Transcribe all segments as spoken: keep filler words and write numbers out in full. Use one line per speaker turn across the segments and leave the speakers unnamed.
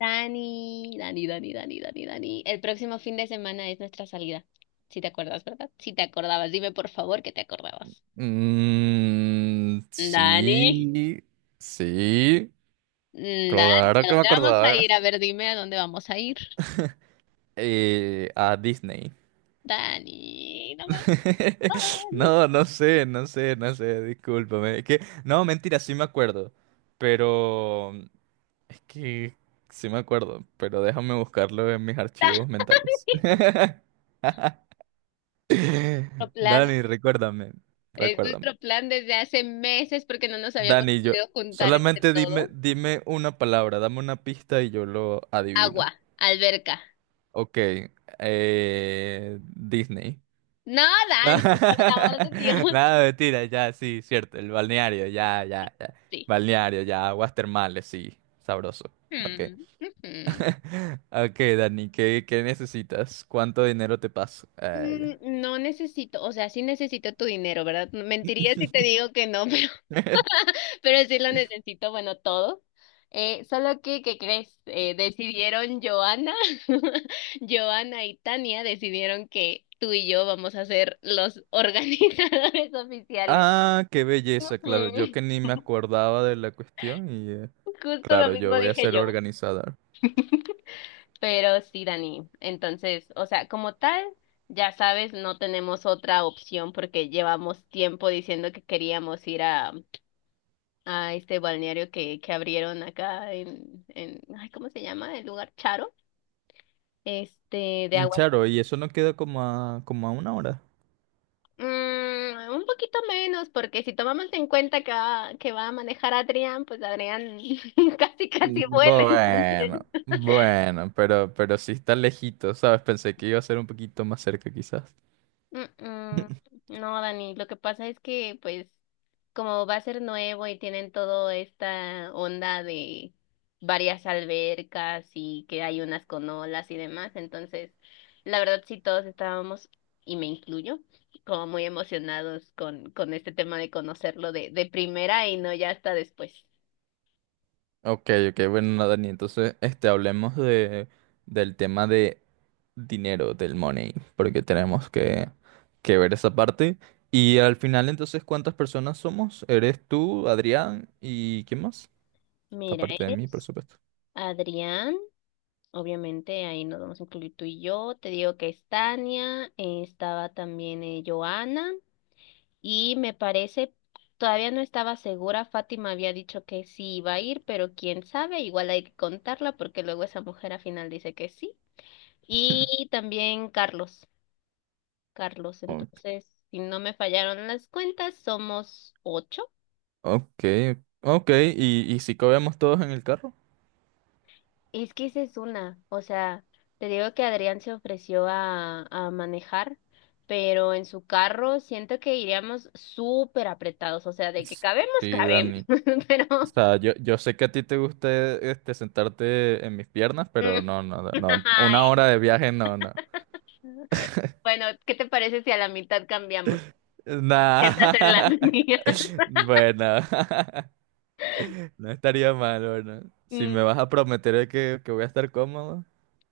Dani, Dani, Dani, Dani, Dani, Dani. El próximo fin de semana es nuestra salida. Si te acuerdas, ¿verdad? Si te acordabas, dime por favor que te acordabas.
Mm,
Dani,
sí, sí,
Mm, Dani,
claro
¿a
que me
dónde vamos a
acordaba.
ir? A ver, dime a dónde vamos a ir.
Eh, a Disney.
Dani, no me Dani.
No, no sé, no sé, no sé, discúlpame. Es que, no, mentira, sí me acuerdo. Pero es que sí me acuerdo, pero déjame buscarlo en mis archivos mentales.
Nuestro plan.
Dani, recuérdame,
Es
recuérdame.
nuestro plan desde hace meses porque no nos habíamos
Dani, yo,
podido juntar entre
solamente dime,
todo.
dime una palabra, dame una pista y yo lo
Agua,
adivino.
alberca.
Ok, eh, Disney.
No, Dani, por el amor de Dios.
Nada, mentira, ya, sí, cierto, el balneario, ya, ya, ya.
Sí.
Balneario, ya, aguas termales, sí, sabroso. Ok.
Mm, ujú.
Ok, Dani, ¿qué, qué necesitas? ¿Cuánto dinero te paso? Ah, ya.
Mm, No necesito, o sea, sí necesito tu dinero, ¿verdad? Mentiría si te digo que no, pero, pero sí lo necesito, bueno, todo. Eh, solo que, ¿qué crees? Eh, decidieron Joana, Joana y Tania decidieron que tú y yo vamos a ser los organizadores oficiales.
Ah, qué belleza, claro, yo
Ujú,
que ni me acordaba de la cuestión y eh,
justo lo
claro,
mismo
yo voy a
dije
ser
yo.
organizador.
Pero sí, Dani. Entonces, o sea, como tal, ya sabes, no tenemos otra opción porque llevamos tiempo diciendo que queríamos ir a a este balneario que, que abrieron acá en, en, ay, ¿cómo se llama? El lugar Charo, este, de
Mm,
aguas.
claro, y eso no queda como a, como a una hora.
Mm, un poquito menos, porque si tomamos en cuenta que va, que va a manejar Adrián, pues Adrián casi, casi vuela, entonces.
Bueno, bueno, pero, pero sí está lejito, ¿sabes? Pensé que iba a ser un poquito más cerca quizás.
Mm, mm. No, Dani, lo que pasa es que, pues, como va a ser nuevo y tienen toda esta onda de varias albercas y que hay unas con olas y demás, entonces, la verdad sí todos estábamos, y me incluyo, como muy emocionados con, con este tema de conocerlo de, de primera y no ya hasta después.
Ok, ok, bueno, no, Dani, entonces, este, hablemos de, del tema de dinero, del money, porque tenemos que, que ver esa parte. Y al final, entonces, ¿cuántas personas somos? ¿Eres tú, Adrián y quién más?
Mira,
Aparte de mí, por
es
supuesto.
Adrián. Obviamente ahí nos vamos a incluir tú y yo. Te digo que es Tania, eh, estaba también eh, Joana. Y me parece, todavía no estaba segura, Fátima había dicho que sí iba a ir, pero quién sabe, igual hay que contarla porque luego esa mujer al final dice que sí. Y también Carlos, Carlos, entonces, si no me fallaron las cuentas, somos ocho.
Ok, ok, ¿y, y si cabemos todos en el carro?
Es que esa es una, o sea, te digo que Adrián se ofreció a, a manejar, pero en su carro siento que iríamos súper apretados, o sea, de que
S-
cabemos,
Sí,
cabemos,
Dani. O
pero...
sea, yo, yo sé que a ti te gusta este, sentarte en mis piernas, pero no, no, no. Una hora de viaje, no, no.
Bueno, ¿qué te parece si a la mitad cambiamos?
Nah.
Sientas en las mías.
Bueno, no estaría mal, bueno. Si
Mm,
me vas a prometer que, que voy a estar cómodo.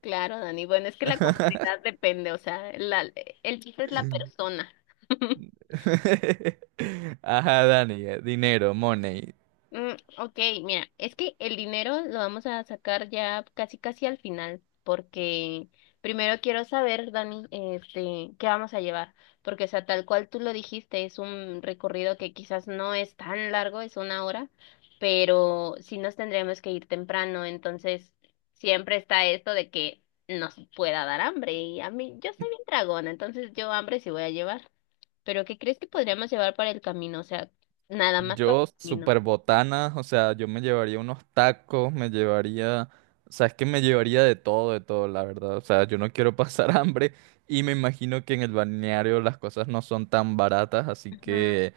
claro, Dani. Bueno, es que la comodidad depende, o sea, la- el chiste es la persona.
Ajá, Dani, eh, dinero, money.
Mm, ok, mira, es que el dinero lo vamos a sacar ya casi casi al final, porque primero quiero saber, Dani, este, qué vamos a llevar, porque o sea, tal cual tú lo dijiste, es un recorrido que quizás no es tan largo, es una hora, pero sí nos tendríamos que ir temprano, entonces siempre está esto de que nos pueda dar hambre, y a mí, yo soy bien dragona, entonces yo hambre sí voy a llevar, pero ¿qué crees que podríamos llevar para el camino? O sea, nada más para el
Yo,
camino.
super botana, o sea, yo me llevaría unos tacos, me llevaría, o sea, es que me llevaría de todo, de todo, la verdad. O sea, yo no quiero pasar hambre y me imagino que en el balneario las cosas no son tan baratas, así
Ajá.
que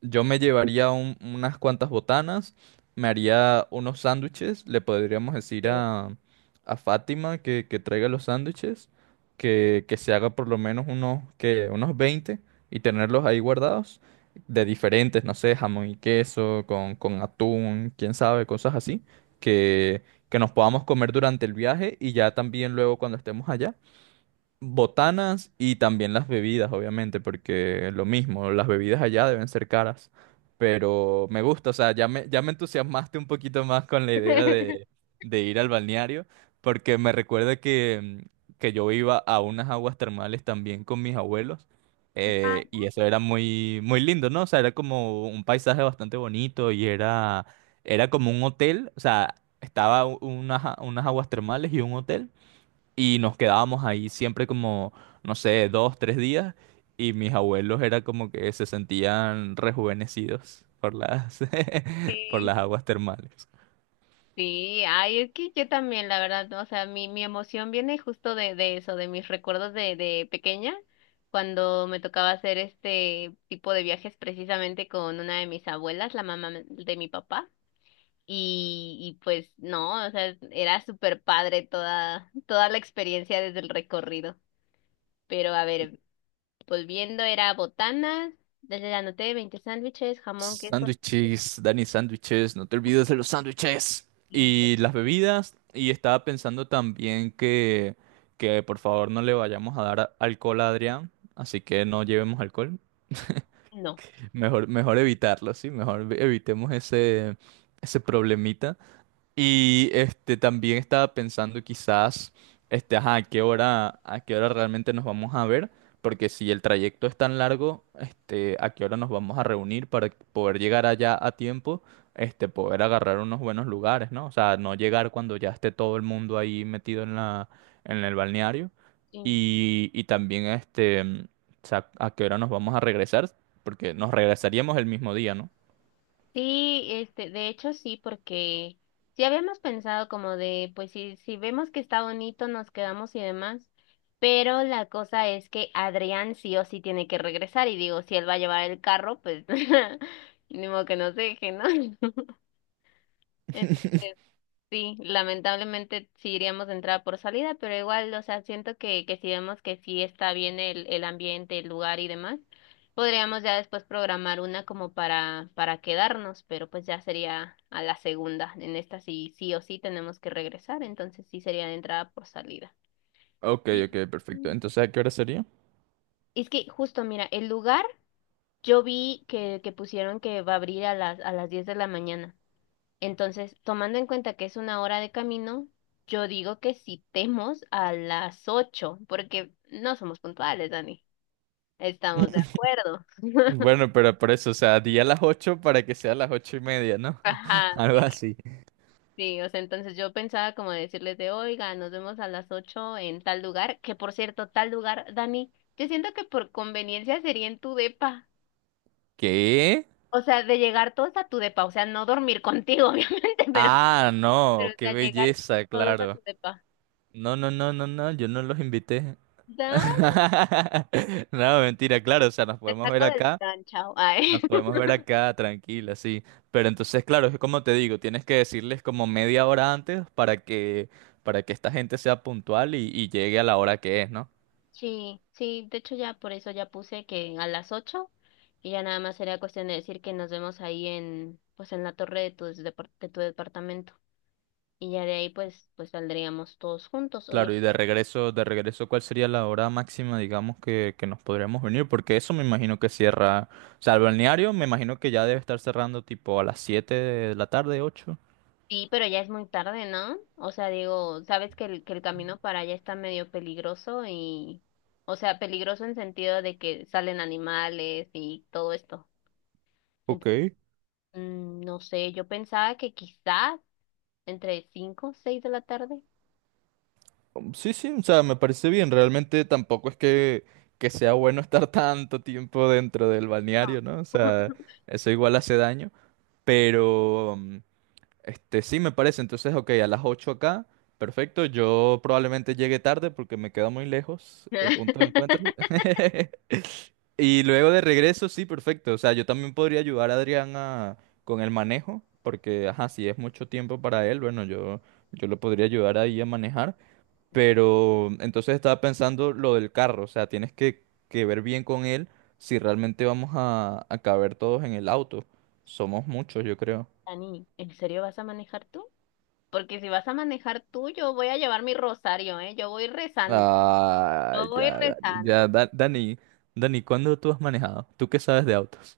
yo me llevaría un- unas cuantas botanas, me haría unos sándwiches, le podríamos decir
Sí.
a, a Fátima que, que traiga los sándwiches, que, que se haga por lo menos unos, que, unos veinte y tenerlos ahí guardados, de diferentes, no sé, jamón y queso, con, con atún, quién sabe, cosas así, que, que nos podamos comer durante el viaje y ya también luego cuando estemos allá botanas y también las bebidas, obviamente, porque lo mismo, las bebidas allá deben ser caras. Pero me gusta, o sea, ya me, ya me entusiasmaste un poquito más con la idea de, de ir al balneario, porque me recuerda que, que yo iba a unas aguas termales también con mis abuelos.
Ah,
eh, y eso era muy, muy lindo, ¿no? O sea, era como un paisaje bastante bonito y era, era como un hotel, o sea, estaba u- unas, a- unas aguas termales y un hotel. Y nos quedábamos ahí siempre como, no sé, dos, tres días. Y mis abuelos era como que se sentían rejuvenecidos por las, por
sí.
las aguas termales.
Sí, ay, es que yo también, la verdad, o sea, mi, mi emoción viene justo de, de eso, de mis recuerdos de, de pequeña, cuando me tocaba hacer este tipo de viajes precisamente con una de mis abuelas, la mamá de mi papá, y, y pues no, o sea, era súper padre toda, toda la experiencia desde el recorrido. Pero a ver, volviendo, era botanas, desde la anoté veinte sándwiches, jamón, queso
Sándwiches, Dani, sándwiches, no te olvides de los sándwiches.
y
Y las bebidas. Y estaba pensando también que, que por favor no le vayamos a dar alcohol a Adrián. Así que no llevemos alcohol.
no.
Mejor, mejor evitarlo, ¿sí? Mejor evitemos ese, ese problemita. Y este también estaba pensando quizás este ajá, a qué hora a qué hora realmente nos vamos a ver, porque si el trayecto es tan largo, este a qué hora nos vamos a reunir para poder llegar allá a tiempo, este poder agarrar unos buenos lugares, ¿no? O sea, no llegar cuando ya esté todo el mundo ahí metido en la en el balneario y y también este mm, o sea, a qué hora nos vamos a regresar, porque nos regresaríamos el mismo día, ¿no?
Sí, este, de hecho sí, porque sí habíamos pensado como de, pues si, si vemos que está bonito, nos quedamos y demás, pero la cosa es que Adrián sí o sí tiene que regresar y digo, si él va a llevar el carro, pues ni modo que nos deje, ¿no? Entonces, sí, lamentablemente sí iríamos de entrada por salida, pero igual, o sea, siento que, que si vemos que sí está bien el, el ambiente, el lugar y demás, podríamos ya después programar una como para, para quedarnos, pero pues ya sería a la segunda. En esta sí, sí o sí tenemos que regresar, entonces sí sería de entrada por salida.
Ok,
Y-
ok, perfecto. Entonces, ¿a qué hora sería?
es que justo, mira, el lugar yo vi que, que pusieron que va a abrir a las, a las diez de la mañana. Entonces, tomando en cuenta que es una hora de camino, yo digo que citemos a las ocho, porque no somos puntuales, Dani. Estamos de acuerdo.
Bueno, pero por eso, o sea, di a las ocho para que sea a las ocho y media, ¿no?
Ajá,
Algo
sí,
así.
sí, o sea, entonces yo pensaba como decirles de, oiga, nos vemos a las ocho en tal lugar, que por cierto, tal lugar, Dani, yo siento que por conveniencia sería en tu depa,
¿Qué?
o sea, de llegar todos a tu depa, o sea, no dormir contigo, obviamente, pero,
Ah,
pero,
no,
o
qué
sea, llegar
belleza,
todos a
claro.
tu depa.
No, no, no, no, no, yo no los invité.
Dan,
No, mentira, claro, o sea, nos
te
podemos ver
saco del
acá,
plan, chao. Ay.
nos podemos ver acá, tranquila, sí. Pero entonces, claro, es como te digo, tienes que decirles como media hora antes para que, para que esta gente sea puntual y, y llegue a la hora que es, ¿no?
Sí, sí, de hecho ya por eso ya puse que a las ocho y ya nada más sería cuestión de decir que nos vemos ahí en, pues en la torre de tu, depar- de tu departamento y ya de ahí pues, pues saldríamos todos juntos,
Claro,
obviamente.
y de regreso, de regreso, ¿cuál sería la hora máxima, digamos, que, que nos podríamos venir? Porque eso me imagino que cierra, o sea, el balneario me imagino que ya debe estar cerrando tipo a las siete de la tarde, ocho.
Sí, pero ya es muy tarde, ¿no? O sea, digo, sabes que el, que el camino para allá está medio peligroso y, o sea, peligroso en sentido de que salen animales y todo esto.
Ok.
Entonces, mm, no sé, yo pensaba que quizás entre cinco, o seis de la tarde.
Um, Sí, sí, o sea, me parece bien. Realmente tampoco es que, que sea bueno estar tanto tiempo dentro del balneario, ¿no? O sea, eso igual hace daño, pero. Este, sí, me parece. Entonces, ok, a las ocho acá. Perfecto. Yo probablemente llegue tarde porque me queda muy lejos el punto de encuentro. Y luego de regreso, sí, perfecto. O sea, yo también podría ayudar a Adrián a- con el manejo, porque, ajá, si es mucho tiempo para él, bueno, yo, yo lo podría ayudar ahí a manejar. Pero entonces estaba pensando lo del carro, o sea, tienes que, que ver bien con él si realmente vamos a, a caber todos en el auto. Somos muchos, yo creo.
Dani, ¿en serio vas a manejar tú? Porque si vas a manejar tú, yo voy a llevar mi rosario, ¿eh? Yo voy rezando,
Ah,
yo
ya,
voy
Dani. Ya,
rezando.
Da- Dani. Dani, ¿cuándo tú has manejado? ¿Tú qué sabes de autos?